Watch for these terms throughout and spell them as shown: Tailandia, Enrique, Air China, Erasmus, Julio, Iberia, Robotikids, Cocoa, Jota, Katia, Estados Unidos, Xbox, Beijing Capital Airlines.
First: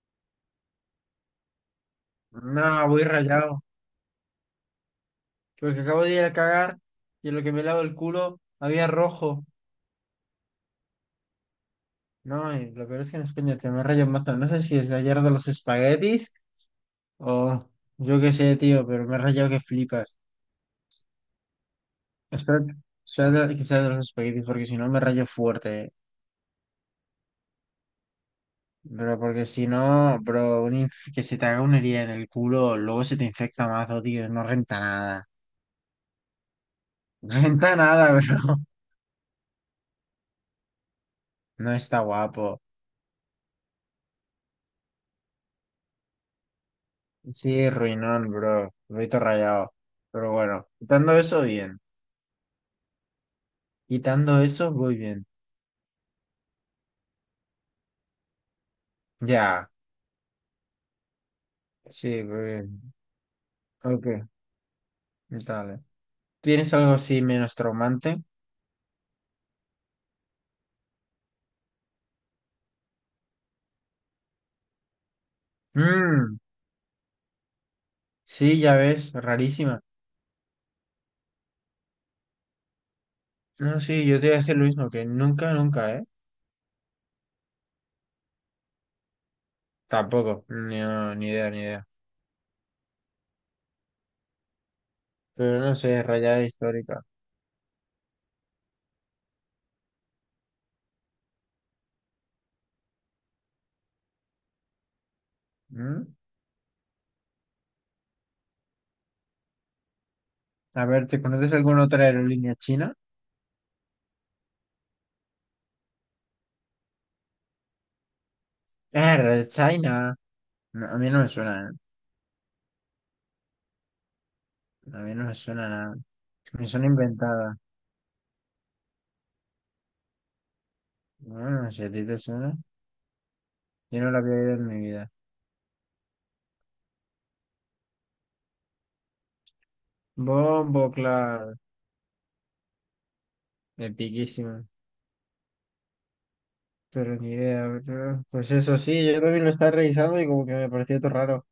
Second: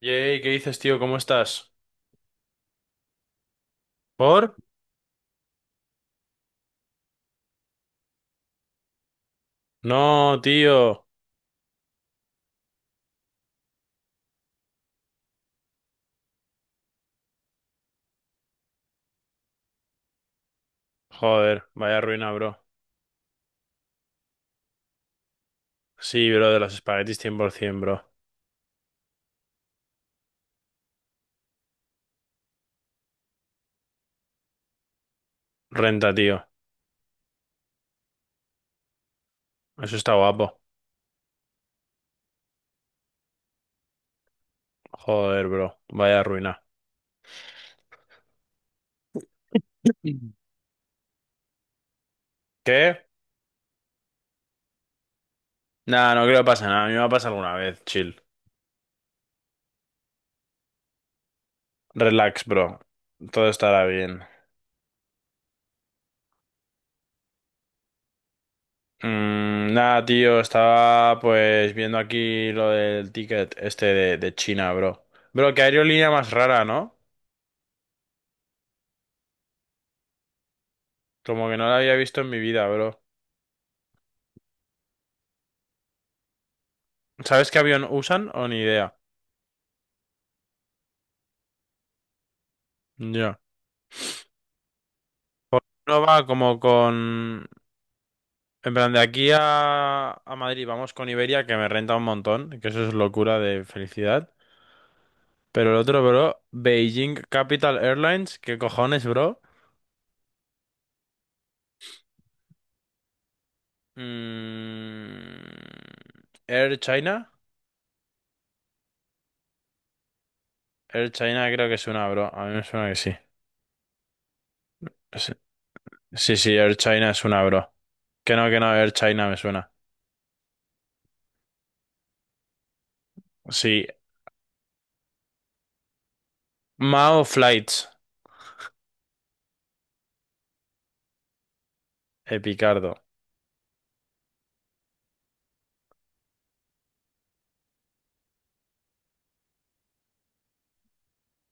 Yay, ¿qué dices, tío? ¿Cómo estás? No, voy rayado. ¿Por? Porque acabo de ir a cagar y en lo que me lavo el culo había rojo. No, tío. No, y lo peor es que no es coño, te me rayo mazo. No sé si es de ayer de los espaguetis o yo qué sé, tío, pero me he rayado que flipas. Joder, vaya ruina, bro. Espero que que sea de los espaguetis porque si no me rayo fuerte. Sí, bro, de los espaguetis 100%, Pero porque si no, bro, que se te haga una herida en el culo, luego se te infecta mazo, tío. No renta nada. bro. Renta, tío. No renta nada, bro. Eso está guapo. No está guapo. Joder, bro. Vaya ruina. Sí, ruinón, bro. Vito rayado. Pero Mm. bueno, quitando eso, bien. ¿Qué? Quitando eso, muy bien. Nah, no creo que pase nada. A mí me va a pasar alguna vez, chill. Ya. Sí, muy Relax, bro. bien. Todo estará Ok, bien. dale. ¿Tienes algo así menos traumante? Mm, nada, tío. Estaba pues viendo aquí lo del ticket este de China, bro. Bro, qué aerolínea más Mmm, rara, ¿no? sí, ya ves, rarísima. Como que no la había visto en mi vida, bro. No, sí, yo te voy a decir lo mismo, que nunca, nunca, ¿eh? ¿Sabes qué avión usan o ni idea? Tampoco, ni idea, ni idea. Ya. Pero Porque no uno sé, va rayada como histórica. con... En plan, de aquí a Madrid vamos con Iberia, que me renta un montón, que eso es locura de felicidad. Pero el otro, Mm. bro, Beijing Capital Airlines, ¿qué cojones, bro? A ver, ¿te conoces alguna otra aerolínea china? Mm, Air China. Ah, Red China. No, a mí Air no me China creo suena, ¿eh? que es una, bro. A mí me suena que sí. A mí no Sí, me suena nada. sí, sí, Me Air suena China es una, inventada. bro. Que no, Air China me suena. Ah, si a ti te suena, Sí. yo no la había oído en mi vida. Mao Flights. Bombo, claro, Epicardo. epiquísimo. Pero ni idea, ¿verdad? Pues eso sí, yo también lo estaba revisando y como que me pareció todo raro.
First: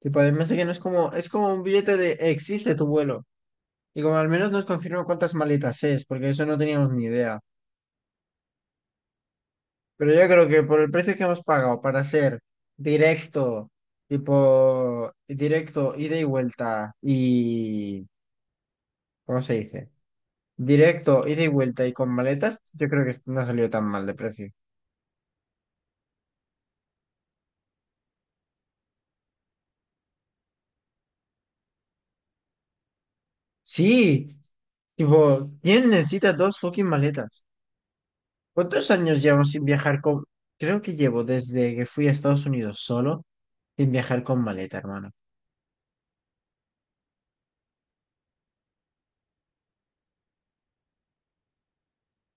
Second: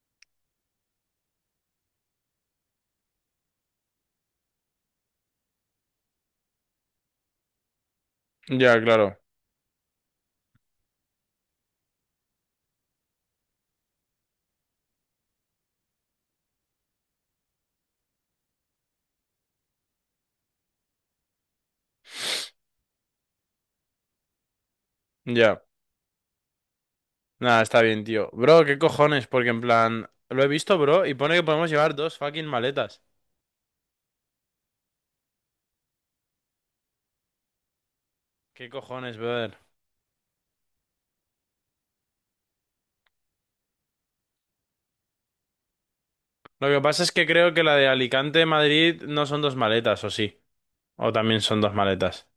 Tipo, además de que no es como, es como un billete de existe tu vuelo. Y como al menos nos confirma cuántas maletas es, porque eso no teníamos ni idea. Ya, claro. Pero yo creo que por el precio que hemos pagado para ser directo, tipo, directo, ida y vuelta y, ¿cómo se dice? Directo, ida y vuelta y con maletas, pues, yo creo que no salió tan mal de precio. Ya. Nada, está bien, tío. Bro, ¿qué cojones? Porque en plan, lo he visto, bro, y pone que podemos llevar dos fucking maletas. Sí, tipo, ¿quién necesita dos fucking maletas? ¿Qué ¿Cuántos cojones, años llevo brother? sin viajar con...? Creo que llevo desde que fui a Estados Unidos solo sin viajar con maleta, hermano. Lo que pasa es que creo que la de Alicante-Madrid no son dos maletas, ¿o sí? O también son dos maletas.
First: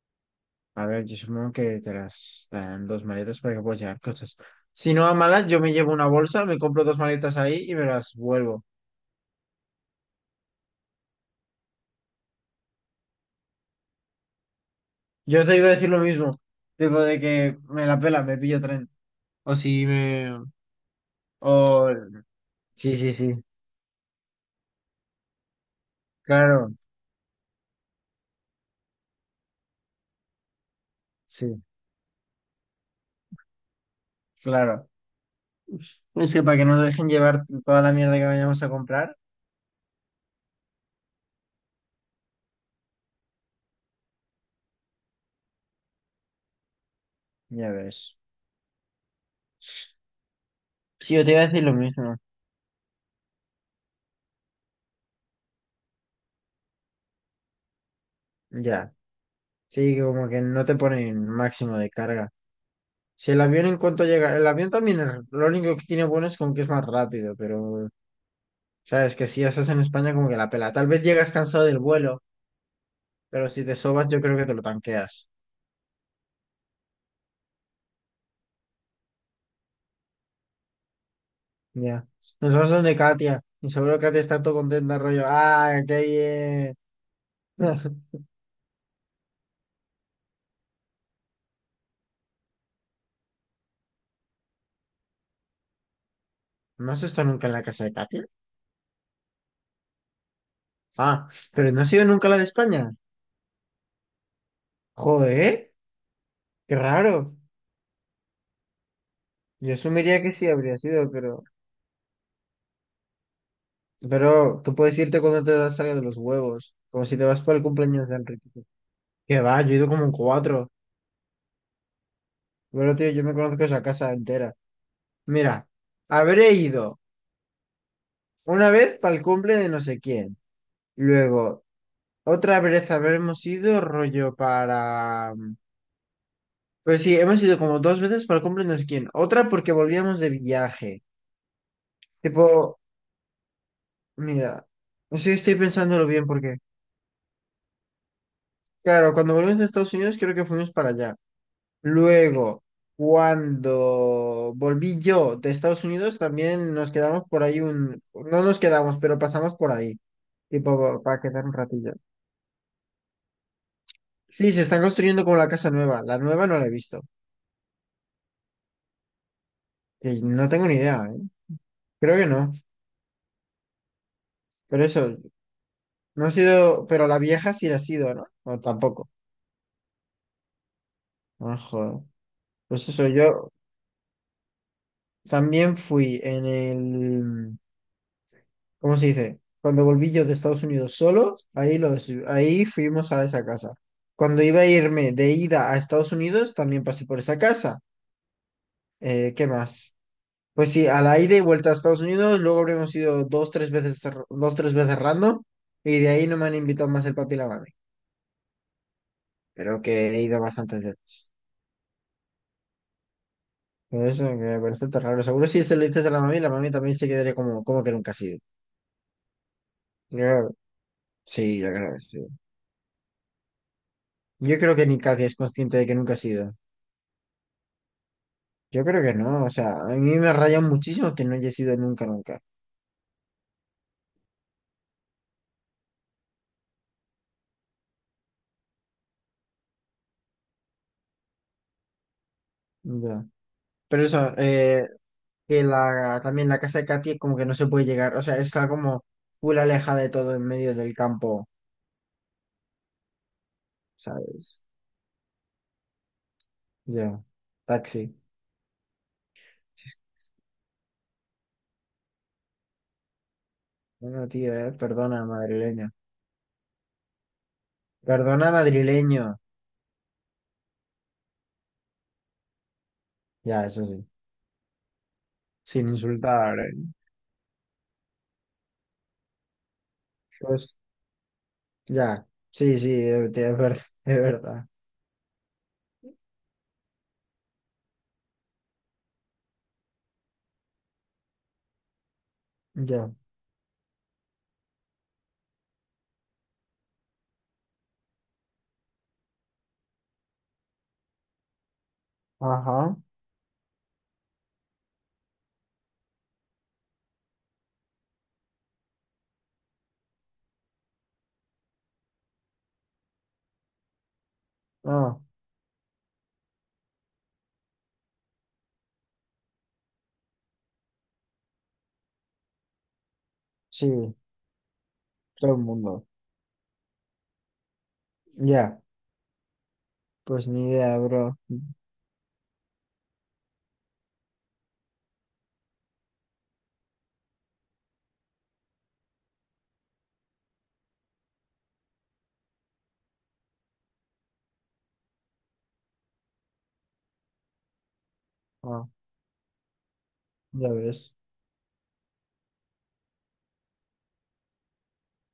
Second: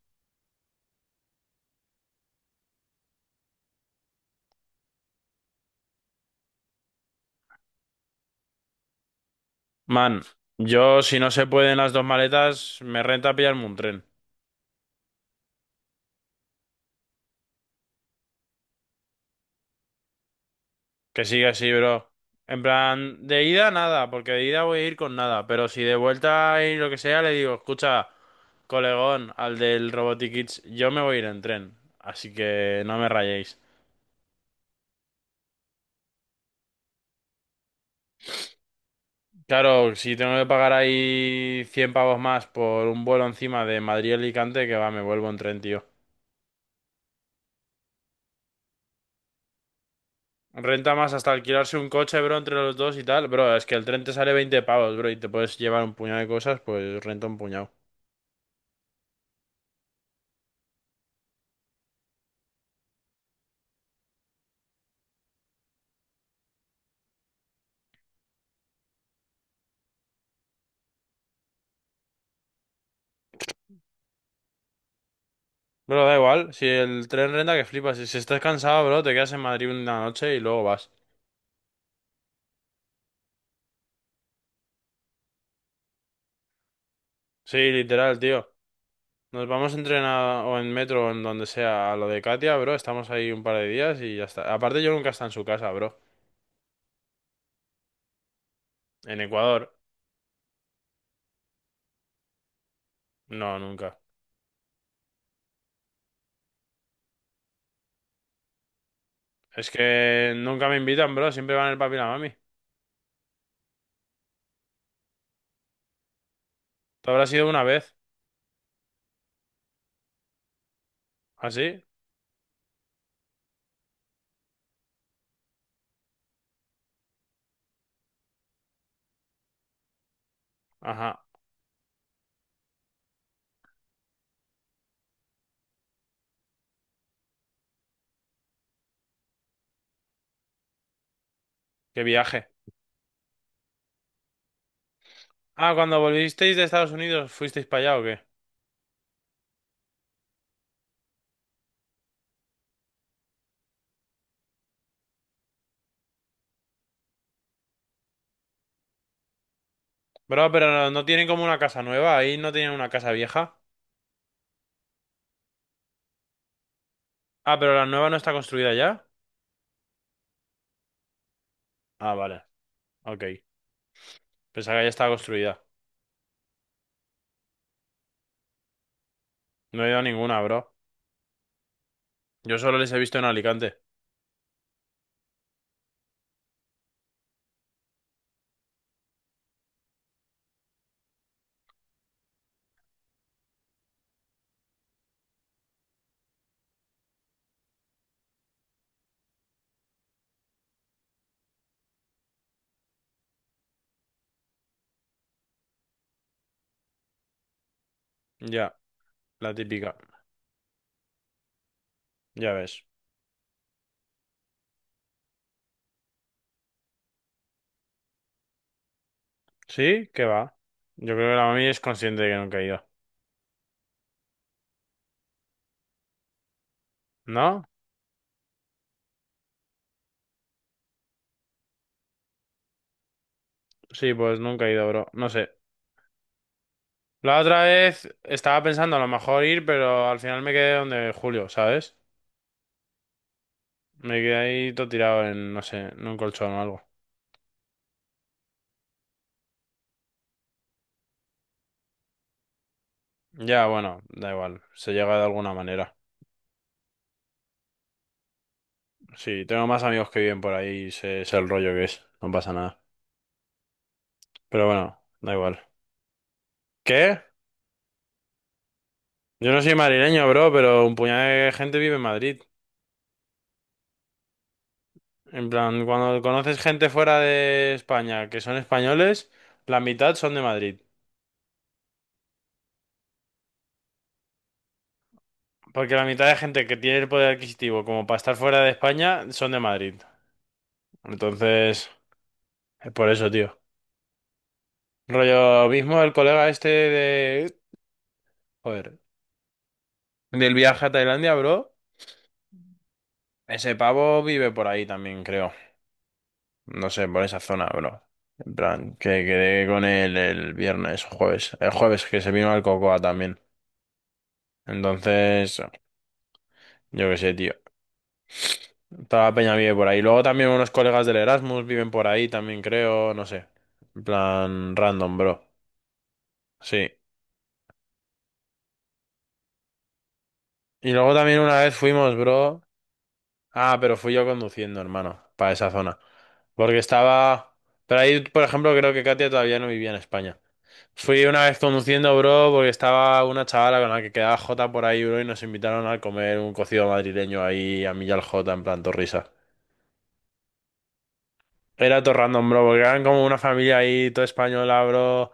A ver, yo supongo que te las dan dos maletas para que puedas llevar cosas. Si no a malas, yo me llevo una bolsa, me compro dos maletas ahí y me las vuelvo. Man, yo si no se pueden las dos maletas, me renta pillarme un tren. Yo te iba a decir lo mismo, digo de que me la pela, me pillo tren. O si me... Que sigue así, O... bro. En Sí, sí, plan, sí. de ida nada, porque de ida voy a ir con nada. Pero si de vuelta Claro, y lo que sea, le digo, escucha, colegón, al del Robotikids, yo me voy a ir en sí, tren. Así que no me rayéis. claro. Es que para que no nos dejen llevar toda la mierda que vayamos a comprar, Claro, si tengo que pagar ahí 100 pavos más por un vuelo encima de Madrid a Alicante, que va, me vuelvo en tren, tío. ya ves. Renta más Sí, yo te hasta iba a decir lo alquilarse un mismo. coche, bro, entre los dos y tal. Bro, es que el tren te sale 20 pavos, bro, y te puedes llevar un puñado de cosas, pues renta un puñado. Ya. Sí, que como que no te ponen máximo de carga. Si el avión en cuanto llega, el avión también es- lo único que tiene bueno es como que es más rápido, pero sabes que si ya estás en España como que la pela. Tal vez llegas cansado del vuelo, pero si te sobas yo creo que te lo tanqueas. Bro, da igual, si el tren renta que flipas. Si estás cansado, bro, te quedas en Madrid una noche y luego vas. Ya. Nos vamos donde Katia. Y seguro Katia está todo contenta, rollo. ¡Ah, qué Sí, bien! literal, tío. Nos vamos en tren a- o en metro o en donde sea a lo de Katia, bro. Estamos ahí un par de días y ya está. Aparte, yo nunca he estado en su casa, bro. ¿No has estado nunca en la casa de Katia? En Ecuador, Ah, pero no ha sido nunca la de España. no, nunca. Joder, qué raro. Es Yo asumiría que que sí nunca habría me sido, invitan, bro. pero... Siempre van el papi y la mami. Pero tú puedes irte cuando te das salga de los huevos, como Te si te habrá vas sido para el una vez. cumpleaños de Enrique. Que va, yo he ido como en cuatro. ¿Así? Pero tío, yo me conozco esa casa entera. Mira, habré ido una vez para el cumple de no sé quién. Ajá. Luego, otra vez habremos ido rollo para... Pues sí, hemos ido como dos veces para el cumple de no sé quién. Otra porque volvíamos de viaje. Qué viaje. Tipo, mira, sí estoy Ah, cuando pensándolo bien volvisteis porque, de Estados Unidos, ¿fuisteis para allá o qué? claro, cuando volvimos a Estados Unidos creo que fuimos para allá. Luego, cuando volví yo de Estados Unidos también nos quedamos por ahí no nos quedamos, pero pasamos por ahí, Bro, pero no, tipo no para tienen como quedar un una casa ratillo. nueva. Ahí no tienen una casa vieja. Sí, se están construyendo como la casa nueva. La nueva no la he visto. Ah, pero la nueva no está construida ya. Y no tengo ni idea, ¿eh? Ah, Creo que vale. no. Ok. Pensaba Pero que ya estaba eso, construida. no ha sido, pero la vieja sí la ha sido, ¿no? O tampoco. No he ido a ninguna, bro. Ah, joder. Yo solo Pues les he eso, visto en yo Alicante. también fui en el ¿Cómo se dice? Cuando volví yo de Estados Unidos solo, ahí fuimos a esa casa. Cuando iba a irme de ida a Estados Unidos, también pasé por esa casa. ¿Qué más? Pues sí, a la ida y vuelta a Estados Unidos, luego habríamos ido dos, tres veces random, y de ahí no me han invitado más el papi y la mami, Ya, la pero típica. que he ido bastantes veces. Ya ves. Por eso que me parece tan raro. Seguro si se lo dices a la mami también se quedaría como, como que nunca ha sido. ¿Sí? ¿Qué Yo- va? Yo creo que la sí, mami yo es creo que sí. consciente de que nunca he ido. Yo creo que ni Katia es consciente de que nunca ha sido. ¿No? Yo creo que no, o sea, a mí me raya muchísimo que no haya sido nunca, nunca. Sí, pues nunca he ido, bro. No sé. La otra vez estaba pensando a lo mejor ir, pero al final me quedé donde Julio, ¿sabes? Ya. Pero Me eso, quedé ahí todo tirado en, no que sé, en un también colchón la o casa algo. de Katy es como que no se puede llegar, o sea, está como full alejada de todo en medio del campo, Ya, bueno, da ¿sabes? igual, se llega de alguna manera. Ya, taxi. Sí, tengo más Sí, sí. amigos que viven por ahí y sé el rollo que es, no pasa nada. Bueno, tío, Pero bueno, perdona, da igual. madrileño. ¿Qué? Perdona, madrileño. Yo no soy madrileño, bro, pero un puñado de gente vive en Madrid. Ya, eso sí, En plan, sin cuando insultar. conoces gente fuera de España que son españoles, la mitad son de Pues, Madrid. ya, sí, sí, tío, es verdad, es verdad. Porque la mitad de gente que tiene el poder adquisitivo como para estar fuera de España son de Madrid. Entonces, es por Ya, eso, tío. Rollo mismo el colega este de... Joder. Del viaje a Tailandia, bro. ajá, Ese pavo vive por ahí también, creo. No sé, por esa zona, bro. En plan, que quedé con él el viernes o jueves. El jueves que se vino al Cocoa también. ah, Entonces, yo qué sé, tío. Toda la peña vive por ahí. Luego también unos colegas del Erasmus viven por ahí también, creo. No sé. En sí, plan, random, bro. todo el mundo. Sí. Ya. Pues ni Y idea, luego bro. también una vez fuimos, bro. Ah, pero fui yo conduciendo, hermano, para esa zona. Porque estaba... Pero ahí, por ejemplo, creo que Katia todavía no vivía en España. Fui una vez conduciendo, bro, porque estaba una chavala con la que quedaba Jota por ahí, bro, y nos invitaron a comer un cocido madrileño ahí a mí y al Jota, en plan, Ah, todo. ya ves. Era todo random, bro, porque eran como una familia ahí, todo española, bro,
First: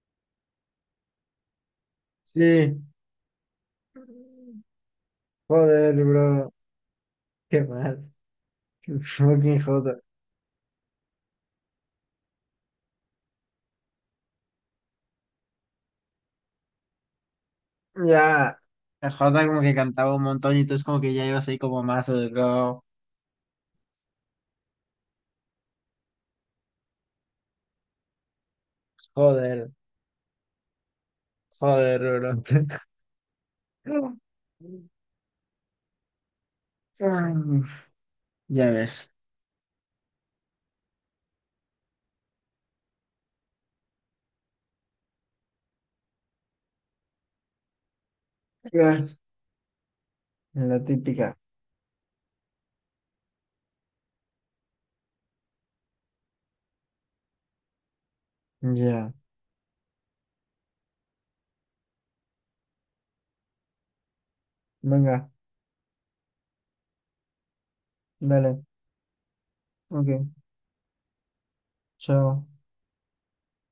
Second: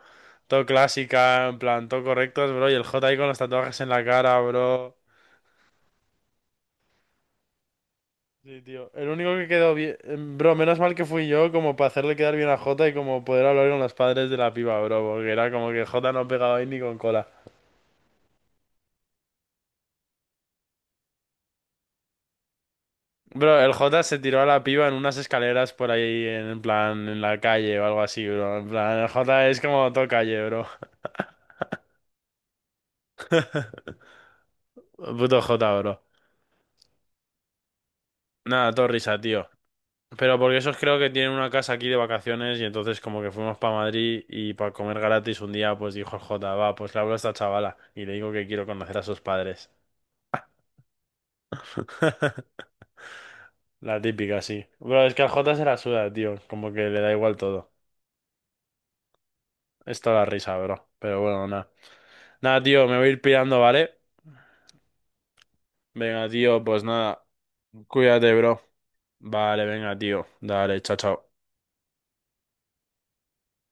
todo clásica, en plan, todo correctos, bro, y Sí. el Jota ahí con los tatuajes en la cara, bro. Joder, bro. Qué mal. Sí, tío. Qué El único que fucking quedó jota, bien. Bro, menos mal que fui yo, como para hacerle quedar bien a Jota y como poder hablar con los padres de la piba, bro. Porque era como que Jota no pegaba ahí ni con cola. ya. El Jota como que cantaba un montón y tú es como que ya ibas ahí como más educado. Bro, el Jota se tiró a la piba en unas escaleras por ahí, en plan, en la calle o algo así, bro. En plan, el Jota es Joder. como todo calle, bro. Joder, bro. Puto Jota, bro. Ya Nada, todo ves. risa, tío. Pero porque esos creo que tienen una casa aquí de vacaciones y entonces como que fuimos para Madrid y para comer gratis un día, pues dijo el Jota, va, pues le hablo a esta chavala y le digo que quiero conocer a Ya. sus padres. La típica. La típica, sí. Bro, es que al Jota se la suda, tío. Como que le da igual todo. Ya. Esto la risa, bro. Pero bueno, nada. Nada, tío, me voy a ir pirando, ¿vale? Venga, Venga, tío, pues nada. Cuídate, bro. dale. Vale, venga, tío. Ok. Dale, chao, chao. Chao.